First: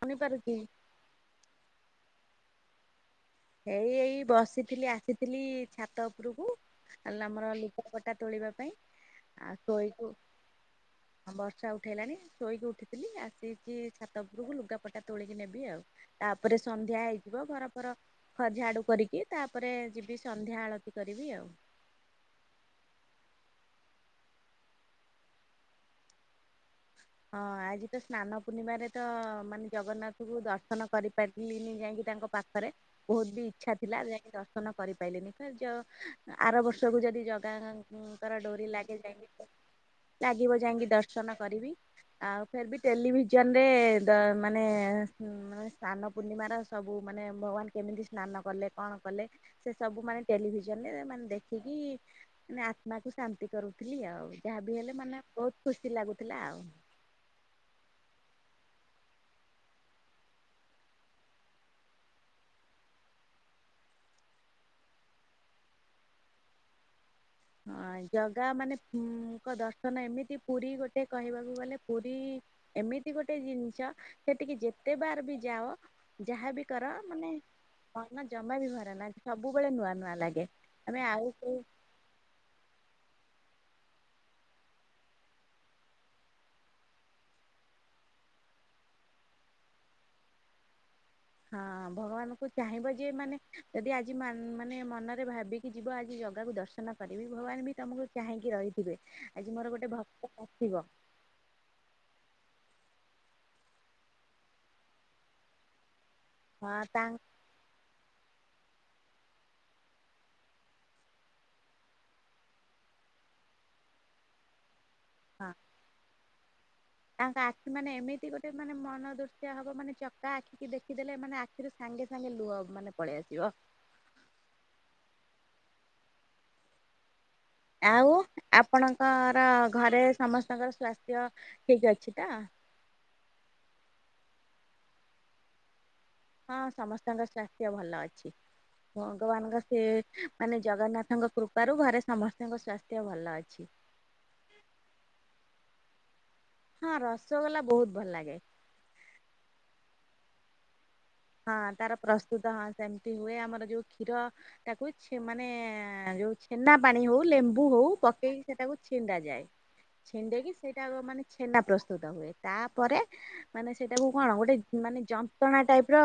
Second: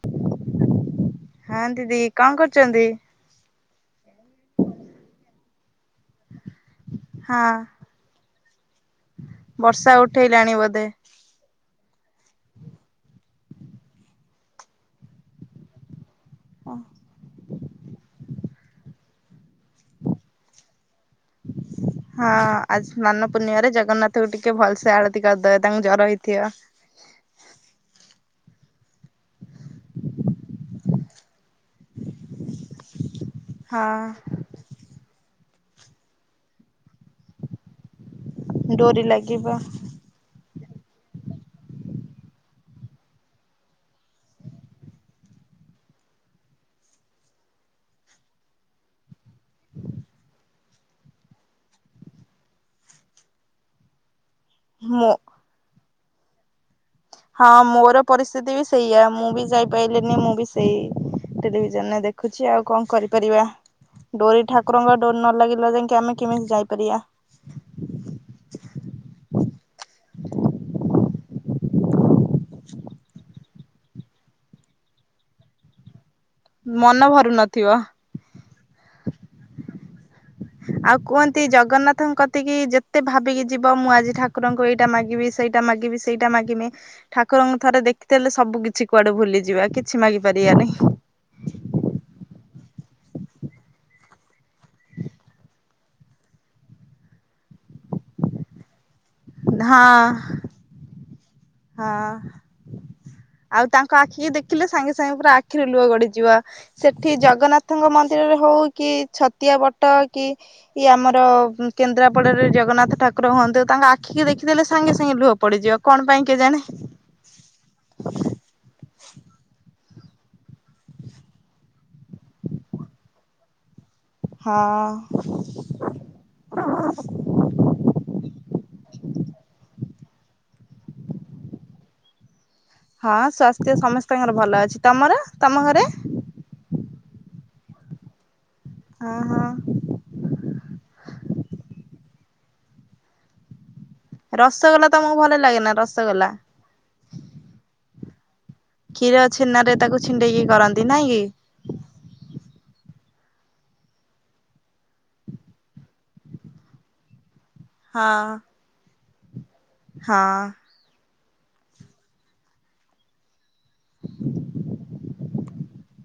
ଶୁଣିପାରୁଛି ହଁ ଦିଦି କଣ କରୁଛନ୍ତି? ଏଇ ଏଇ ବସିଥିଲି ଆସିଥିଲି ଛାତ ଉପରକୁ। ଆଲୋ ଆମର ହଁ ଲୁପାପଟା ତୋଳିବା ପାଇଁ ଆଉ ବର୍ଷା ଶୋଇକୁ ଉଠେଇଲାଣି ବୋଧେ। ହଁ ବର୍ଷା ଉଠେଇଲାଣି ଶୋଇକି ଉଠିଥିଲି ଆସିିକି ଛାତ ଉପରକୁ ଲୁଗାପଟା ତୋଳିକି ନେବି ଆଉ। ତାପରେ ସନ୍ଧ୍ୟା ହେଇଯିବ ଘର ଫର ହଁ ଝାଡୁ କରିକି ତାପରେ ଯିବି ସନ୍ଧ୍ୟା ଆଳତି କରିବି ଆଉ ହଁ ଆଜି ସ୍ନାନ ପୂର୍ଣ୍ଣିମାରେ ଜଗନ୍ନାଥଙ୍କୁ ଟିକେ ଭଲସେ ଆଳତି କରିଦେବେ ତାଙ୍କୁ ଜ୍ଵର ହେଇଥିବ। ହଁ ଆଜି ତ ସ୍ନାନ ପୂର୍ଣ୍ଣିମାରେ ତ ମାନେ ଜଗନ୍ନାଥଙ୍କୁ ଦର୍ଶନ କରି ଟଲିି ଯାଇକି ତାଙ୍କ ପାଖରେ କଲି। ଇଚ୍ଛା ହଁ ଥିଲା ଯାଇକି ଦର୍ଶନ କରିପାରିଲନି ଆର ବର୍ଷକୁ ଯଦି ଜଗା ର ଡୋରି ଲାଗିନି ଯାଇକି ଲାଗିବ ଯାଇକି ଦର୍ଶନ କରିବି? ଆଉ ଫେର ବି ଟେଲିଭିଜନ ରେ ମାନେ [inaudible] ସେ ସବୁ ମାନେ ଟେଲିଭିଜନ ରେ ମାନେ ଦେଖିକି ମାନେ ଆତ୍ମା କ ଶାନ୍ତି କରୁଥିଲି ଆଉ ଯହା ବି ହେଲେ ମୁଁ ମାନେ ବହୁତ ଖୁସି ଲାଗୁଥିଲା ଆଉ ହଁ ମୋର ପରିସ୍ଥିତି ବି ସେଇଆମୁଁ ବି ଯାଇପାରଲିିନି ମୁଁ ବି ସେଇ ଟେଲିଭିଜନରେ ଦେଖୁଛି ଆଉ କଣ କରିପାରିବା। ଡୋରି ଠାକୁରଙ୍କ ଡୋରି ନ ଲାଗିଲା ଯାଙ୍କେ ଆମେ କେମିତି ଯାଇପାରିବା? ଅଁ, ଜଗା ମାନେ ହୁଁ, ଙ୍କ ଦର୍ଶନ ଏମିତି ପୁରୀ ଗୋଟେ କହିବାକୁ ଗଲେ ପୁରୀ ଏମିତି ଗୋଟେ ଜିନିଷ ସେଠିକି ଯେତେ ବାର ବି ଯାଅ ଯାହାବି କର ମନ ମାନେ ଭରୁ ନଥିବ। ମନ ଜମା ବି ଭରେ ନା ସବୁବେଳେ ନୂଆ ନୂଆ ଲାଗେ। ଆଉ ଆମେ କୁହନ୍ତି କୋଉ ଜଗନ୍ନାଥଙ୍କ ତିକି ଯେତେ ଭାବିକି ଯିବ ମୁଁ ଆଜି ଠାକୁରଙ୍କୁ ଏଇଟା ମାଗିବି, ସେଇଟା ମାଗିବି, ସେଇଟା ମାଗିମି। ଠାକୁରଙ୍କୁ ଥରେ ଦେଖିଦେଲେ ସବୁ କିଛି କୁଆଡୁ ଭୁଲିଯିବା କିଛି ମାଗି ପାରିବାନାହିଁ। ହଁ ଭଗବାନଙ୍କୁୁ ଚାହିଁବ ଯେ ମାନେ ଯଦି ଆଜି ମାନ୍ ମାନେ ମନରେ ଭାବିକି ଯିବ ଆଜି ଜଗାକୁ ଦର୍ଶ ଶନ କରିବି, ଭଗବାନ ବି ତୋମକୁ ଚାହିଁକି ରହିଥିବେ ଆଜି ମୋର ହଁ ଗୋଟେ ଭକ୍ତ ଆସିବ। ହଁ ଆଉ ତାଙ୍କ ଆଖିକି ଦେଖିଲେ ସାଙ୍ଗେ ସାଙ୍ଗେ ପୁରା ଆଖିରେ ଲୁହ ଗଡିଯିବ। ହଁ ତା ସେଠି ଜଗନ୍ନାଥଙ୍କ ମନ୍ଦିରରେ ହଉ କି ଛତିଆ ବଟ କି କି ଆମର କେନ୍ଦ୍ରାପଡାରେ ଜଗନ୍ନାଥ ଠାକୁର ହୁଅନ୍ତୁ, ତାଙ୍କ ଆ ଆଖିକି ଦେଖିଦେଲେ ସାଙ୍ଗେ ସାଙ୍ଗେ ଲୁହ ହଁ ପଡିଯିବ କଣ ପାଇଁ କେଜାଣେ। ତାଙ୍କ ଆଖି ମାନେ ଏମିତି ଗୋଟ ଏତେ ମାନେ ମନ ଦୃଶ୍ୟ ହବ ମାନେ ଚକା ଆଖି ଦେଖିଦେଲେ ମାନେ ଆଖିରୁ ସାଙ୍ଗେ ସାଙ୍ଗେ ଲୁହ ମାନେ ପଳେଇ ଆସିବ। ହଁ। ଆଉ ଆପଣଙ୍କର ଘରେ ସମସ୍ତଙ୍କର ସ୍ୱାସ୍ଥ୍ୟ ଠିକ ଅଛି ତ? ହଁ ସ୍ବାସ୍ଥ୍ୟ ସମସ୍ତଙ୍କର ଭଲ ଅଛି, ତୋମର, ତୋମ ଘରେ? ହଁ ସମସ୍ତଙ୍କ ସ୍ୱାସ୍ଥ୍ୟ ଭଲ ଅଛି, ହଁ ହଁ ଭଗବାନଙ୍କ ସେ ମାନେ ଜଗନ୍ନାଥଙ୍କ କୃପାରୁ ଘରେ ସମସ୍ତଙ୍କ ସ୍ୱାସ୍ଥ୍ୟ ଭଲ ଅଛି। ରସଗୋଲା ତୋମକୁ ଭଲ ଲାଗେନା ରସଗୋଲା? ହଁ ରସଗୋଲା ବହୁତ ଭଲ ଲାଗେ। କ୍ଷୀର ଛେନାରେ ତାକୁ ଛିଣ୍ଡେଇକି କରନ୍ତି ନାଇଁ କି? ହଁ ତାର ପ୍ରସ୍ତୁତ ହଁ ସେମିତି ହୁଏ, ଆମର ଯୋଉ କ୍ଷୀର ତାକୁଇ ଛେ- ମାନେ ଯୋଉ ଛେନା ପାଣି ହଉ ଲେମ୍ ବୁ ହଉ ହଁ ପକେଇକି ସେଟାକୁ ଛିଣ୍ଡା ଯାଏ, ହଁ ଛିଣ୍ଡେଇକି ସେ ଟାକୁ ମାନେ ଛେନା ପ୍ରସ୍ତୁତ ହୁଏ, ତାପରେ ମାନେ ସେଇଟାକୁ କଣ ଗୋଟେ ମାନେ ଯନ୍ ଟଣା ଟାଇପ୍ ର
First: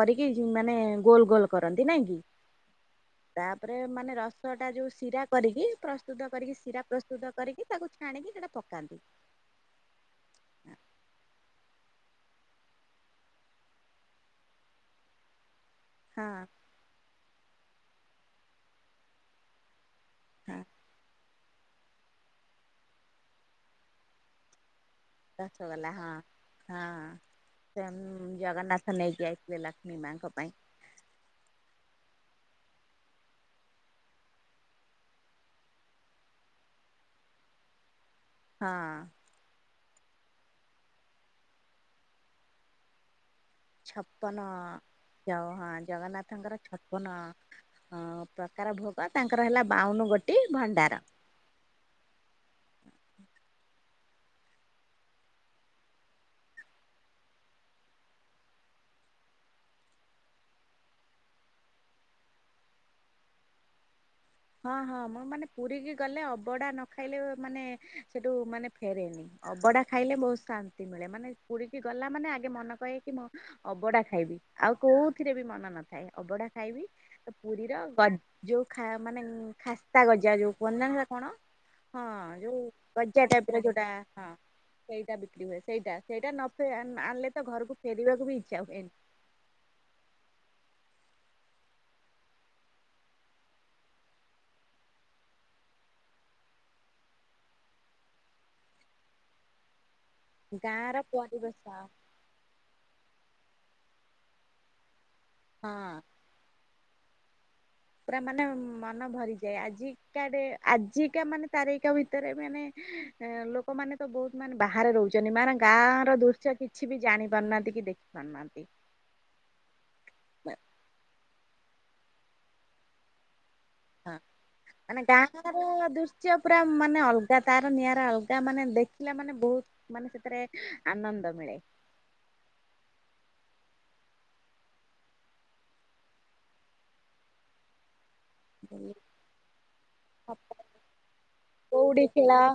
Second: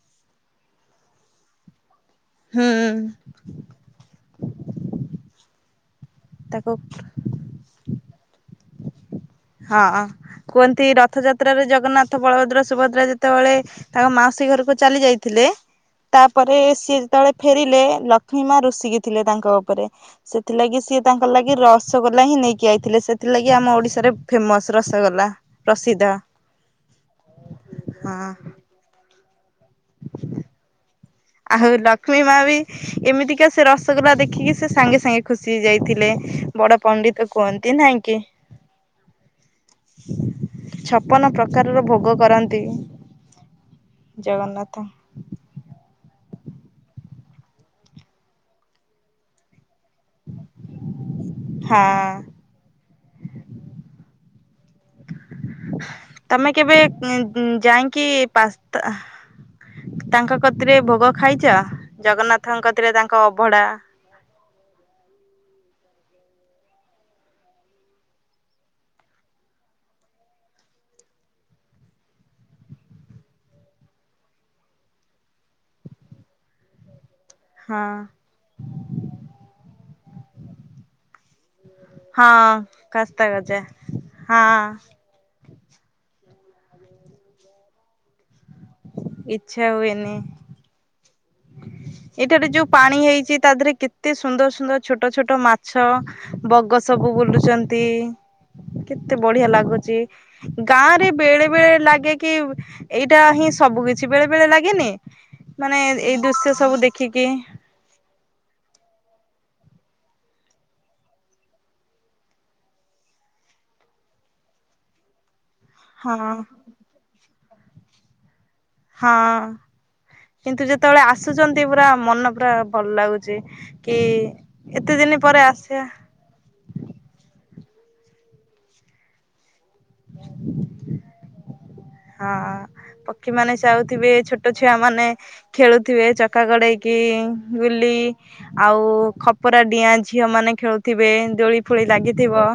କରିକି ଯୁ-ମାନେ ଗୋଲ ଗୋଲ କରନ୍ତି ନାଇଁ କି? ହୁଁ। ଏ ମାନେ ରସଟା ଯୋଉ ସିରା କରିକି ପ୍ରସ୍ତୁତ କରିକି ତାକୁ ସିରା ପ୍ରସ୍ତୁତ କରିକି ତାକୁ ଛାଣିକି ସେଟା ପକାନ୍ତି। ହଁ କୁହନ୍ତି ରଥଯାତ୍ରାରେ ଜଗନ୍ନାଥ, ବଳଭଦ୍ର, ସୁଭଦ୍ରା ଯେତେବେଳେ ତାଙ୍କ ମାଉସୀ ଘରକୁ ଚାଲି ଯାଇଥିଲେ। ହଁ ତାପରେ ସିଏ ଯେତେବେଳେ ଫେରିଲେ ଲକ୍ଷ୍ମୀ ମା ରୁଷିକି ଥିଲେ ତାଙ୍କ ଉପରେ। ହଁ ସେଥିଲାଗି ସିଏ ତାଙ୍କ ଲାଗି ରସଗୋଲା ହିଁ ନେଇକି ଆଇଥିଲେ। ସେଥିଲାଗି ଆମ ଓଡିଶାରେ ଫେମସ୍। ରସଗୋଲା। ରସଗୋଲା ପ୍ରସିଦ୍ଧ ହଁ, ହଁ ହଁ, ସେ ହଁ। ଉଁ, ଜଗନ୍ନାଥ ହଁ ନେଇକି ଆଇଥିଲେ ଲକ୍ଷ୍ମୀ ମାଙ୍କ ପାଇଁ। ଆହୁ ଲକ୍ଷ୍ମୀ ମା ବି ଏମିତିକା ସେ ରସଗୋଲା ଦେଖିକି ସେ ସାଙ୍ଗେ ସାଙ୍ଗେ ଖୁସି ହେଇ ଯାଇଥିଲେ। ବଡ ପଣ୍ଡିତ କୁହନ୍ତି ନାଇଁ କି? ହଁ। ଛପନ ପ୍ରକାରର ଭୋଗ କରନ୍ତି। ଛପନ ଜଗନ୍ନାଥ ଜ- ହଁ ଜଗନ୍ନାଥଙ୍କର ଛପନ ହଁ ପ୍ରକାର ଭୋଗ ତାଙ୍କର ହେଲା ବାଉନ ଗୋଟି ଭଣ୍ଡାର। ହଁ। ତମେ କେବେ ଉଁ- ଉଁ ଯାଇଁକି ପାସ୍ତା ତାଙ୍କ କତିରେ ଭୋଗ ଖାଇଚ ଜଗନ୍ନାଥଙ୍କ କତିରେ ତାଙ୍କ ଅଭଡା? ହଁ -ହଁ ମୁଁ ମାନେ ପୁରୀ କି ଗଲେ ଅବଢ଼ା ନ ଖାଇଲେ ମାନେ ସେଠୁ ମାନେ ଫେରେନି। ଅବଡା ଖାଇଲେ ବହୁତ୍ ଶାନ୍ତି ମିଳେ ମାନେ ପୁରୀ କି ଗଲା ମାନେ ଆଗେ ମନ କହେକି ମୁଁ ଅବଢା ଖାଇବି ଆଉ କଉଥିରେ ବି ମନ ନଥାଏ ଅବଢା ଖାଇବି ପୁରୀର ହଁ ଗ- ଯଉା ଖା-ମାନେ ଖାସ୍ତା ଗଜା ଯଉ କୁହନ୍ତି ନା କଣ ହଁ ଯଉ ଗଜା ଟାଇପ୍ ର ଯଉଟା ହଁ ସେଇଟା ବିକ୍ରି ହୁଏ। ସେଇଟା -ସେଇଟା ନ ଫେ- ଆଣିଲେ ତ ଘରକୁ ଫେରିବାକୁ ବି ଇଚ୍ଛା ହୁଏନି। ଇଚ୍ଛା ହୁଏନି। ଏଠାରେ ଯଉ ପାଣି ହେଇଚି ତା ଦେହରେ କେତେ ସୁନ୍ଦର୍ ସୁନ୍ଦର୍ ଛୋଟ ଛୋଟ ମାଛ ବଗ ସବୁ ବୁଲୁଚନ୍ତି କେତେ ବଢିଆ ଲାଗୁଚି। ଗାଁ ଗାଁର ରେ ବେଳେ ବେଳେ ପରିବେଶ ଲାଗେ କି ଏଇଟା ହିଁ ସବୁ କିଛି ବେଳେ ବେଳେ ଲାଗେନି ମାନେ ହଁ ଏଇ ଦୃଶ୍ୟ ସବୁ ଦେଖିକି ପୁରା ମାନେ ମନ ଭରିଯାଏ ଆଜିକା ଡେ- ଆଜିକା ମାନେ ତାରିଖ ଭିତରେ ମାନେ ଲୋକ ମାନେ ତ ବହୁତ୍ ମାନେ ବାହାରେ ରହୁଚ୍ [unintelligible] ଗାଁର ହଁ ଦୃଶ୍ୟ କିଛି ବି ଜାଣି ପାରୁନାହାଁନ୍ତି କି ଦେଖି ପାରୁନାହାଁନ୍ତି। ହଁ କିନ୍ତୁ ଯେତେବେଳେ ଆସୁଚନ୍ତି ପୁରା ମନ ପୁରା ଭଲ୍ ଲାଗୁଚି। କି ଏତେ ଦିନି ପରେ ଆସିବା ସିଏ ପୁରା ମାନେ ଅଲଗା ତାର ନିଆରା ଅଲଗା ମାନେ ଦେଖିଲା ମାନେ ବହୁତ୍ ମାନେ ସେଥେରେ ଆନନ୍ଦ ମିଳେ। ହଁ ପକ୍ଷୀମାନେ ଯାଉଥିବେ ଛୋଟ ଛୁଆ ମାନେ ଖେଳୁଥିବେ ଚକା ଗଡେଇକି ଗୁଲି ଆଉ ଖପରା ଡିଆଁ ଝିଅ ମାନେ ଖେଳୁଥିବେ ଦୋଳି ଫୋଳି କଉଡି ଖେଳ ଲାଗିଥିବ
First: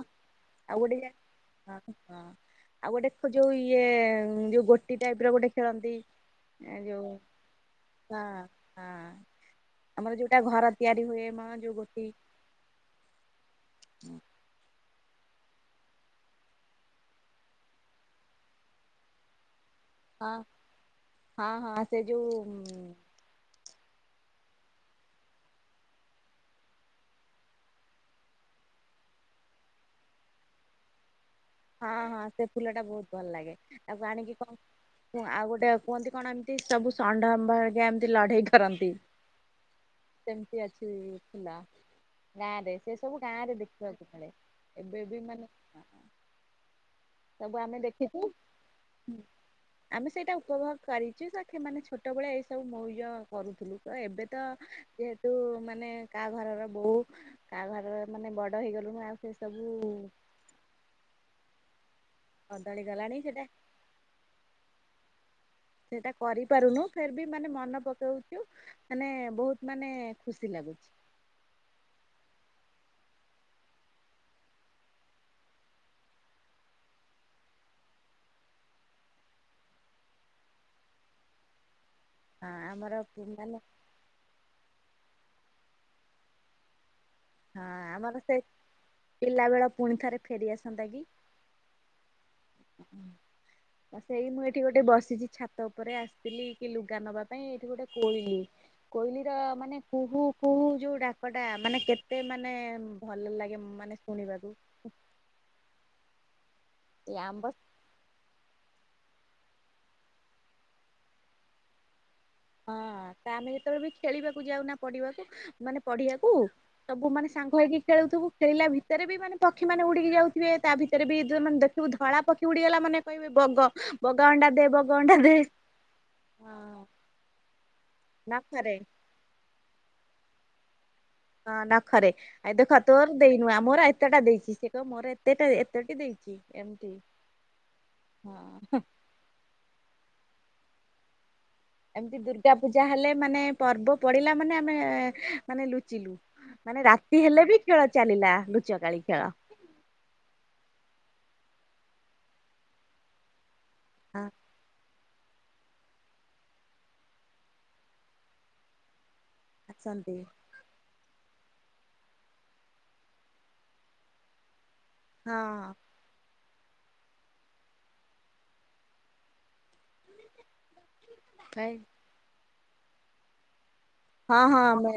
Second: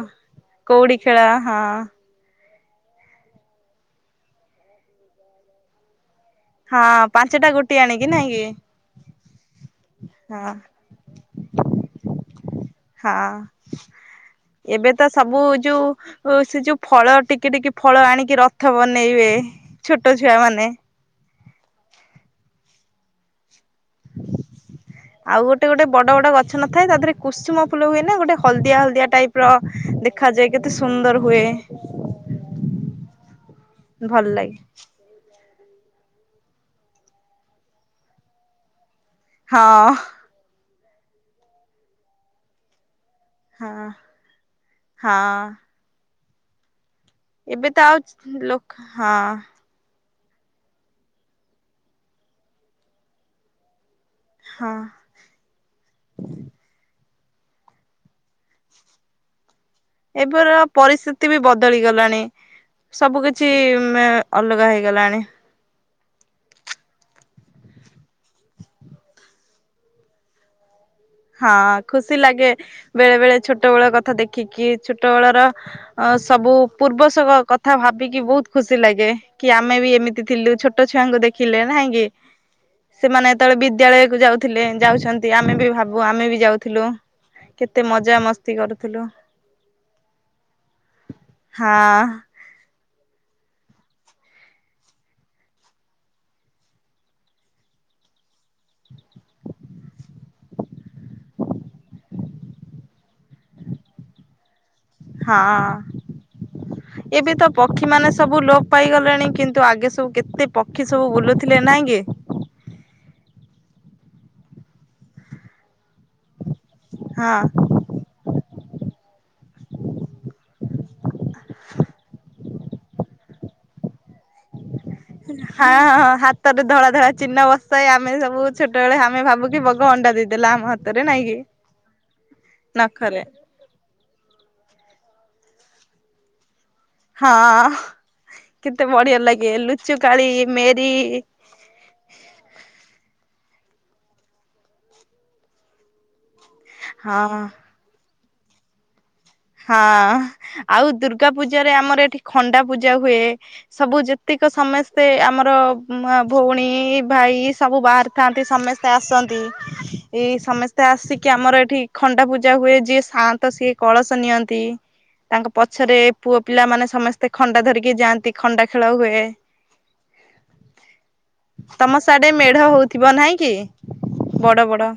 ଆଉ କଉଡି ଗୋଟେ ଖେଳ ହଁ। ହଁ ଆଉ ଗୋଟେ ଯଉ ଇଏ ଯଉ ଗୋଟି ଟାଇପ୍ ର ଗୋଟେ ଖେଳନ୍ତି। ଏ ହଁ ଯଉ ପାଞ୍ଚଟା ଗୋଟି ଆଣିକି ନାଇଁ କି ହଁ- ହଁ ଆମର ଯଉଟା ହଁ ଘର ତିଆରି ହୁଏ ମାମା ଯଉ ଗୋଟି ହଁ ଏବେ ତ ସବୁ ଯଉ ଓ ସେ ଯଉ ଫଳ ଟିକେ ଟିକେ ଫଳ ଆଣିକି ରଥ ବନେଇବେ ଛୋଟ ହଁ ଛୁଆ ମାନେ। ହଁ- ହଁ ସେ ଯଉ ଆଉ ଗୋଟେ ଗୋଟେ ବଡ ବଡ ଗଛ ନଥାଏ ତା ଦେହରେ କୁସୁମ ଫୁଲ ହୁଏ ନି ଗୋଟେ ହଳଦିଆ ହଳଦିଆ ଟାଇପ୍ ର ଦେଖାଯାଏ କେତେ ସୁନ୍ଦର୍ ହୁଏ। ହଁ- ହଁ ସେ ଫୁଲ ଟା ବହୁତ୍ ଭଲ ଲାଗେ ତାକୁ ଭଲ ଆଣିକି ଲାଗେ କଣ ଆଉ ଗୋଟେ କୁହନ୍ତି କଣ ଏମିତି ସବୁ [unintelligible] ଏମିତି ଲଢେଇ କରନ୍ତି। ହଁ। କେମିତି ଆସିବି ଥିଲା। ଗାଁ ରେ ସେ ସବୁ ଗାଁ ରେ ହଁ ଦେଖିବାକୁ ମିଳେ ଏବେ ହଁ ବି ମାନେ ସବୁ ଏବେ ଆମେ ତ ଆଉ ଦେଖିଚୁ ଲୋକ ହଁ ଆମେ ସେଇଟା ଉପଭୋଗ କରିଚୁ ତ ମାନେ ଛୋଟ ଭଳିଆ ଏଇ ସବୁ ମ- ଇଏ କରୁଥିଲୁ ତ ଏବେ ତ ହଁ ଯେହେତ୍ ତୁ ମାନେ କା ଘରର ବହୂ କା ଘରର ମାନେ ବଡ ହେଇଗଲୁଣୁ ଆଉ ସେ ସବୁ ଏବେର ପରିସ୍ଥିତି ବି ବଦଳି ଗଲାଣି ବଦଳି ଗଲାଣି ସବୁ ସେଟା କିଛି ଏଁ ଅଲଗା ହେଇଗଲାଣି। ସେଇଟା କରିପାରୁନୁ ଫେରବି ମାନେ ମନେ ପକଉଛୁ। ମାନେ ବହୁତ ମାନେ ଖୁସି ଲାଗୁଛି। ହଁ ଖୁସି ଲାଗେ ବେଳେ ବେଳେ ଛୋଟବେଳ କଥା ଦେଖିକି ଛୋଟବେଳର। ଅ ସବୁ ପୂର୍ବ କଥା ଭାବିକି ବହୁତ ଖୁସି ଲାଗେ। କି ଆମେ ବି ଏମିତି ଥିଲୁ ଛୋଟ ଛୁଆଙ୍କୁ ଦେଖିଲେ ନାଇଁ କି। ହଁ ଆମର ସେମାନେ ଯେତେବେଳେ ମାନେ ବିଦ୍ୟାଳୟକୁ ଯାଉଥିଲେ ଯାଉଛନ୍ତି ଆମେ ବି ଭାବୁ ଆମେ ବି ଯାଉଥିଲୁ। ହଁ ଆମର ସେ ପିଲାବେଳ ପୁଣି ଥରେ ଫେରିଆସନ୍ତା କି? ହଁ। ହୁଁ। ସେଇ ମୁଁ ଏଠି ଗୋଟେ ବସିଛି ଛାତ ଉପରେ ଆସିଥିଲି କି ଲୁଗା ନବା ପାଇଁ ଏଇଠି ଗୋଟେ କୋଇଲି। କୋଇଲି ର ମାନେ କୁହୁ କୁହୁ ଯୋଉ ଡାକଟା ମାନେ କେତେ ମତେ ମାନେ ଭଲ ଲାଗେ ମାନେ ଶୁଣିବାକୁ। ହଁ ଏ ଏବେ ଆମ୍ବ ତ ପକ୍ଷୀମାନେ ସବୁ ଲୋପ ପାଇଗଲେଣି କିନ୍ତୁ ଆଗେ ସବୁ କେତେ ପକ୍ଷୀ ସବୁ ବୁଲୁଥିଲେ ନାହିଁ କି। ହଁ ତାହାଲେ ଯେତେବେଳେ ବି ଖେଳିବାକୁ ଯାଉନା ପଢିବାକୁ ମାନେ ପଢିଆକୁ। ସବୁ ମାନେ ହଁ ସାଙ୍ଗ ହେଇକି ଖେଳୁଥିବୁ ଖେଳିଲା ଭିତରେ ବି ମାନେ ପକ୍ଷୀ ମାନ ଉଡିକି ଯାଉଥିବେ ତା ଭିତରେ ବି ମାନେ ଦେଖିବୁ ଧଳା ପକ୍ଷୀ ଉଡିଗଲା ମାନେ କହିବେ ବଗ ବଗ ଅଣ୍ଡା ଦେ ବଗ ଅଣ୍ଡା ଦେ ହଁ ହଁଁ ହାତରେ ହଁ ଧଳା ଧଳା ଚିହ୍ନ ବସ ସେଇ ଆମେ ସବୁ ନଖରେ ଛୋଟବେଳେ ଆମେ ଭାବୁ କିି ବଗ ଅଣ୍ଡା ଦେଇଦେଲା ଆମ ହାତରେ ନାଇଁକି। ହଁ ନଖରେ ଆଉ ଦେଖ ତୋର ଦେଇନୁହଁ ମୋର ଏତେଟା ଦେଇଛି ସେ କହ ମୋର ଏତେଟା ଏତେଟି ଦେଇଛି ଏମତି। ହଁ କେତେ ବଢିଆ ଲାଗେ ଲୁଚୁକାଳି ମେରି। ଏମିତି ଦୁର୍ଗା ପୂଜା ହେଲେ ମାନେ ପର୍ବ ପଡିଲା ମାନେ ଆମେ ମାନେ ଲୁଚିଲୁ। ମାନେ ରାତି ହଁ ହେଲେ ବି ଖେଳ ଚାଲିଲା ଲୁଚକାଳି ଖେଳ। ହଁ ଆଉ ଦୁର୍ଗା ପୂଜାରେରେ ଆମର ଏଠି ଖଣ୍ଡା ପୂଜା ହୁଏ। ସବୁ ହଁ ଯେତିକ ସମୟ ସେ ଆମର ଭଉଣୀ ଭାଇ ସବୁ ବାହାରିଥାନ୍ତି ସମସ୍ତେ ଆସନ୍ତି। ଆସନ୍ତି ଏଇ ସମସ୍ତେ ଆସିକି ଆମର ଏଠି ଖଣ୍ଡା ପୂଜା ହୁଏ ଯିଏ ସାନ୍ତ ସିଏ କଳସ ନିଅନ୍ତି ତାଙ୍କ ହଁ ପଛରେ। ପୁଅ ପିଲାମାନୋନେ ସମସ୍ତେ ଖଣ୍ଡା ଧରିକି ଯାଆନ୍ତି ଖଣ୍ଡା ଖେଳ ହୁଏ। କାଇଁ ତମ ସାଡେ ମେଢ ହଉଥିବ ନହିଁ କି? ହଁ ବଡ ହଁ ବଡ ମେ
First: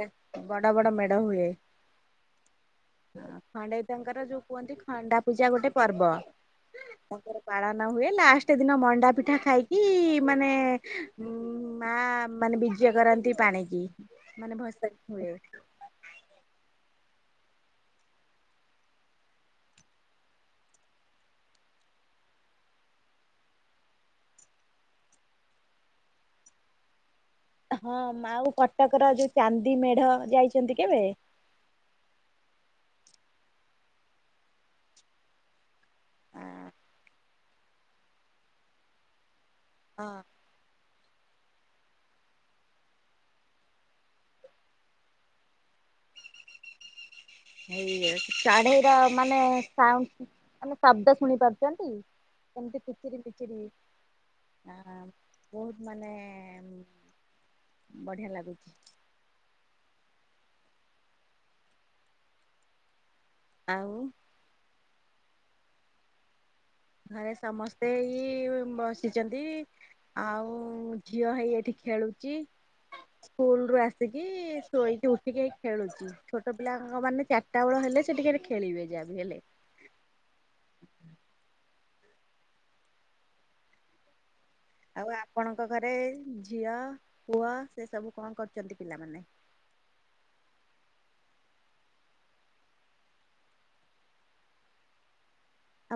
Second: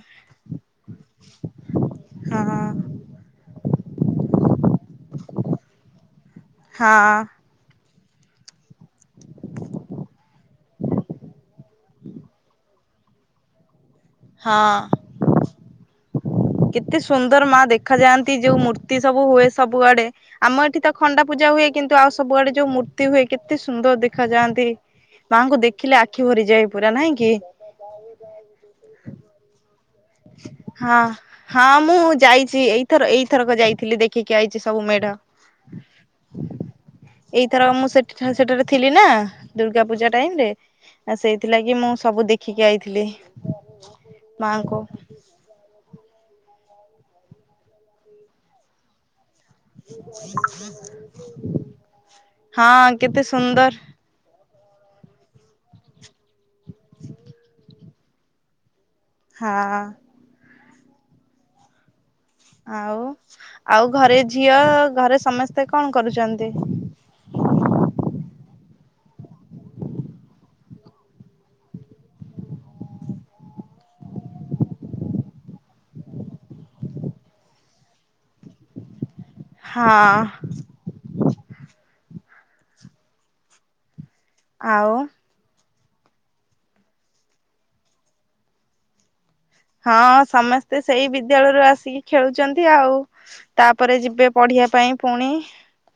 ବଡ ବଡ ମେଢ ହୁଏ। ହଁ ହଁ ଖଣ୍ଡେଇତଙ୍କର ଯୋଉ କୁହନ୍ତି ଖଣ୍ଡା ପୂଜା ଗୋଟେ ପର୍ବ ହଁ। ତାଙ୍କର। ପାଳନ ହୁଏ ଲାଷ୍ଟ ଦିନ ମଣ୍ଡା ପିଠା ଖାଇକି ମାନେ ମା ମାନେ ବିଜେ କରନ୍ତି ପାଣିକି ମାନେ ହଁ ଭଶାଣି ହୁଏ। କେତେ ସୁନ୍ଦର ମା ଦେଖା ଯାଆନ୍ତି ଯୋଉ ମୂର୍ତ୍ତି ସବୁ ହୁଏ ସବୁଆଡେ। ଆମ ଏଠି ତ ଖଣ୍ଡା ପୂଜା ହୁଏ କିନ୍ତୁ ଆଉ ସବୁଆଡେ ଯୋଉ ମୂର୍ତ୍ତି ହୁଏ କେତେ ସୁନ୍ଦର ଦେଖାଯାଆନ୍ତି। ମାଆଙ୍କୁ ଦେଖିଲେ ଆଖି ଭରିଯାଏ ପୁରା ନାଇଁ କି। ହଁ ଆଉ କଟକର ଯୋଉ ଚାନ୍ଦି ମେଢ ଯାଇଛନ୍ତି କେବେ। ହଁ ହଁ ମୁଁ ଯାଇଛି ଏଇଥର ଏଇଥରକ ଯାଇଥିଲି ଦେଖିକି ଆଇଛି ସବୁ ମେଢ। ଏଇଥର ମୁଁ ସେଠ ସେଠାରେ ଥିଲି ନା। ଦୁର୍ଗା ପୂଜା ହଁ ଟାଇମ ରେ। ଆ ସେଇଥିଲା କିି ମୁଁ ସବୁ ଦେଖିକି ଆଇଥିଲି ମାଙ୍କୁ। ହେଇ ଶାଢ଼ୀର ମାନେ ସାଉଣ୍ଡ ଆମେ ଶବ୍ଦ ଶୁଣି ପାରୁଚନ୍ତି କେମିତି ହଁ କିଚିରି କେତେ ମିଚିରି ସୁନ୍ଦର ଆଁ ବୋହୁତ ମାନେ ବଢିଆ ଲାଗୁଚି। ହଁ। ଆଉ ଆଉ ଘରେ ଝିଅ ଘରେ ସମସ୍ତେ କଣ କରୁଚନ୍ତି? ଘରେ ସମସ୍ତେ ଏଇ ବସିଚନ୍ତି। ଆଉ ଝିଅ ହେଇ ଏଠି ଖେଳୁଚି। ସ୍କୁଲରୁ ଆସିକି ଶୋଇକି ଉଠିକି ଏଇ ଖେଳୁଚି। ଛୋଟ ପିଲାଙ୍କ ମାନେ ଚା ରିଟାବେଳ ହେଲେ ସେ ଟିକେ ଖେଳିବେ ଯାହା ବି ହେଲେ। ହଁ। ଆଉ ଆପଣଙ୍କ ଘରେ ଝିଅ ପୁଅ ସେ ସବୁ କଣ କରୁଚନ୍ତି ପିଲାମାନେ? ହଁ ସମସ୍ତେ ସେଇ ବିଦ୍ୟାଳୟରୁ ଆସିକି ଖେଳୁଚନ୍ତି ଆଉ। ତାପରେ ଯିବେ ପଢିବା ପାଇଁ ଫୁଣି।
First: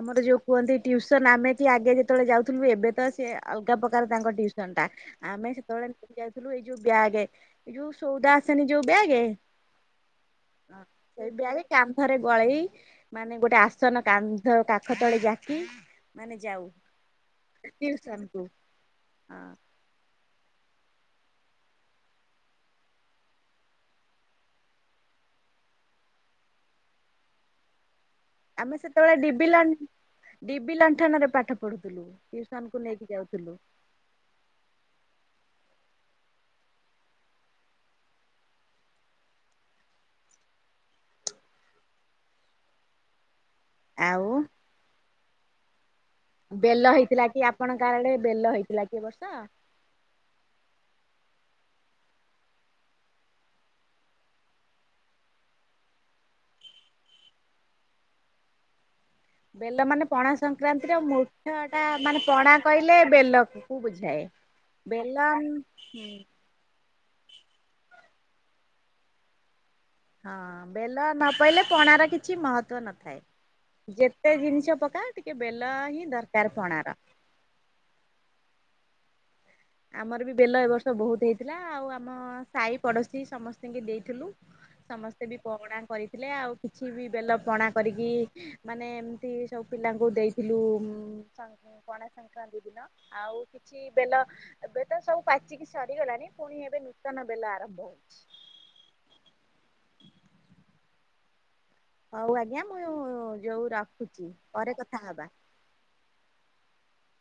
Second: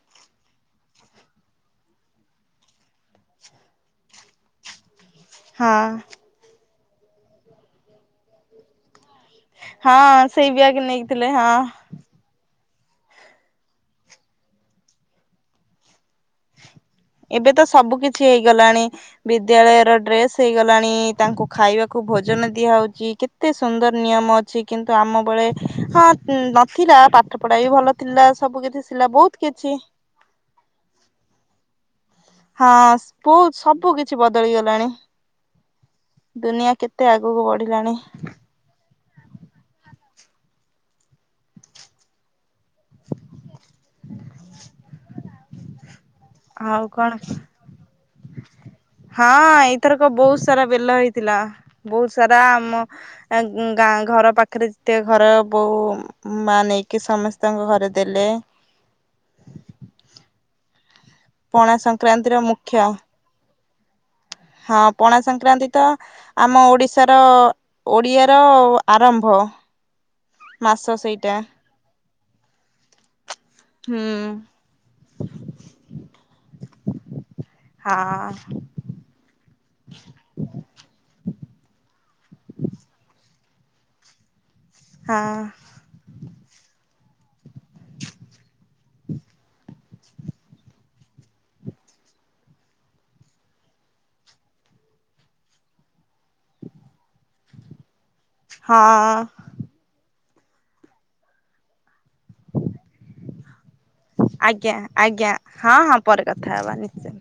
ଆମର ଯୋଉ କୁହନ୍ତି ଟିଉସନ୍ ଆମେ କି ଆଗେ ଯେତେବେଳେ ଯାଉଥିଲୁ ଏବେ ତ ସେ ଅଲଗା ପ୍ରକାର ତାଙ୍କ ଟିଉସନଟା। ଆମେ ହଁ ସେତେବେଳେ ନେଇକି ଯାଇଥିଲୁ ଏଇ ଯୋଉ ବ୍ୟାଗ ଏଇ ଯୋଉ ସୋଉଦା ଆସେନି ଯୋଉ ବ୍ୟାଗ। ହଁ ସେଇ ବ୍ୟାଗ ନେଇଥିଲେ ହଁ। ବ୍ୟାଗ୍ କାନ୍ଧରେ ଗଳେଇ ମାନେ ଗୋଟେ ଆସନ କା ନ୍ଧ କାଖ ତଳେ ଯାକି ମାନେ ଯାଉ। ଏବେ ତ ସବୁ ଟିଉସନ କିଛି କୁ ହେଇଗଲାଣି ହଁ ବିଦ୍ୟାଳୟର ଡ୍ରେସ ହେଇଗଲାଣି ତାଙ୍କୁ ଖାଇବାକୁ ଭୋଜନ ଦିଆହଉଚି କେତେ ସୁନ୍ଦର ନିୟମ ଅଛି। କିନ୍ତୁ ଆମ ବେଳେ ହଁ ନଥିଲା ପାଠ ପଢା ବି ଭଲ ଥିଲା। ସବୁ ଆମେ କିଛି ଥିଲା ସେତେବେଳେ ବହୁତ ଡିବି ଲ କିଛି ଡିବି ଲଣ୍ଠନରେ ପାଠ ପଢୁଥୁଲୁ। ହଁ ସ୍ପୁ ସବୁ କି ଛି ବଦଳି ଗଲାଣି ଦୁନିଆ କେତେ ଆଗକୁ ବଢିଲାଣି। ଆଉ ଆଉ ବେଲ କଣ ହେଇଥିଲା କି ଆପଣଙ୍କ ଆଡେ ବେଲ ହେଇଥିଲା କି ଏ ବର୍ଷ? ହଁ ଏଇଥରକ ବୋହୁତ ସାରା ବେଲ ହେଇଥିଲା ବୋହୁତ ସାରା ଆମ ଆଁ ଗୁଁ ଗାଁ ଘର ପାଖରେ ଯେତେ ଘର ବୋଉ ମା ନେଇକି ସମସ୍ତଙ୍କ ଘରେ ଦେଲେ। ବେଲ ମାନେ ପଣା ସଂକ୍ରାନ୍ତିର ପଣା ମୁଖ୍ୟଟା ମାନେ ସଂକ୍ରାନ୍ତିର ପଣା ମୁଖ୍ୟ କହିଲେ ବେଲ କୁ ବୁଝାଏ। ହଁ ପଣା ବେଲ ସଂକ୍ରାନ୍ତି ତ ହୁଁ ଆମ ଓଡିଶାର ଓଡିଆର ଆରମ୍ଭ। ହଁ ମାସ ବେଲ ନ ସେଇଟା ପଇଲେ ପଣାର କିଛି ମହତ୍ଵ ନଥାଏ। ହୁଁ ଯେତେ ଜିନିଷ ପକା ଟିକେ ବେଲ ହିଁ ଦରକାର ପଣାର। ହଁଅ। ଆମର ବି ବେଲ ଏ ବର୍ଷ ବୋହୁତ ହେଇଥିଲା ଆଉ ଆମ ସାହି ପଡୋଶୀ ସମସ୍ତଙ୍କୁ ଦେଇଥିଲୁ। ସମସ୍ତେ ହଁ ବି ପଣା କରିଥିଲେ ଆଉ କିଛି ବି ବେଲ ପଣା କରିକି ମାନେ ଏମିତି ସବୁ ପିଲାଙ୍କୁ ଦେଇଥିଲୁ ଉଁ ସଂ ପଣା ସଂକ୍ରାନ୍ତି ଦିନ ଆଉ କିଛି ବେଲ ବେଲ ସବୁ ପାଚିକି ସରିଗଲାଣି ଫୁଣି ଏବେ ନୂତନ ବେଲ ଆରମ୍ଭ ହୋଉଚି। ହଁ ଅ। ହୋଉ ଆଜ୍ଞା ମୁଁ ଯୋଉ ରଖୁଚି ଆଜ୍ଞା ପରେ କଥା ହବା। ଆଜ୍ଞା ହଁ ହଁ ପରେ କଥା ହବା ନିଶ୍ଚୟ।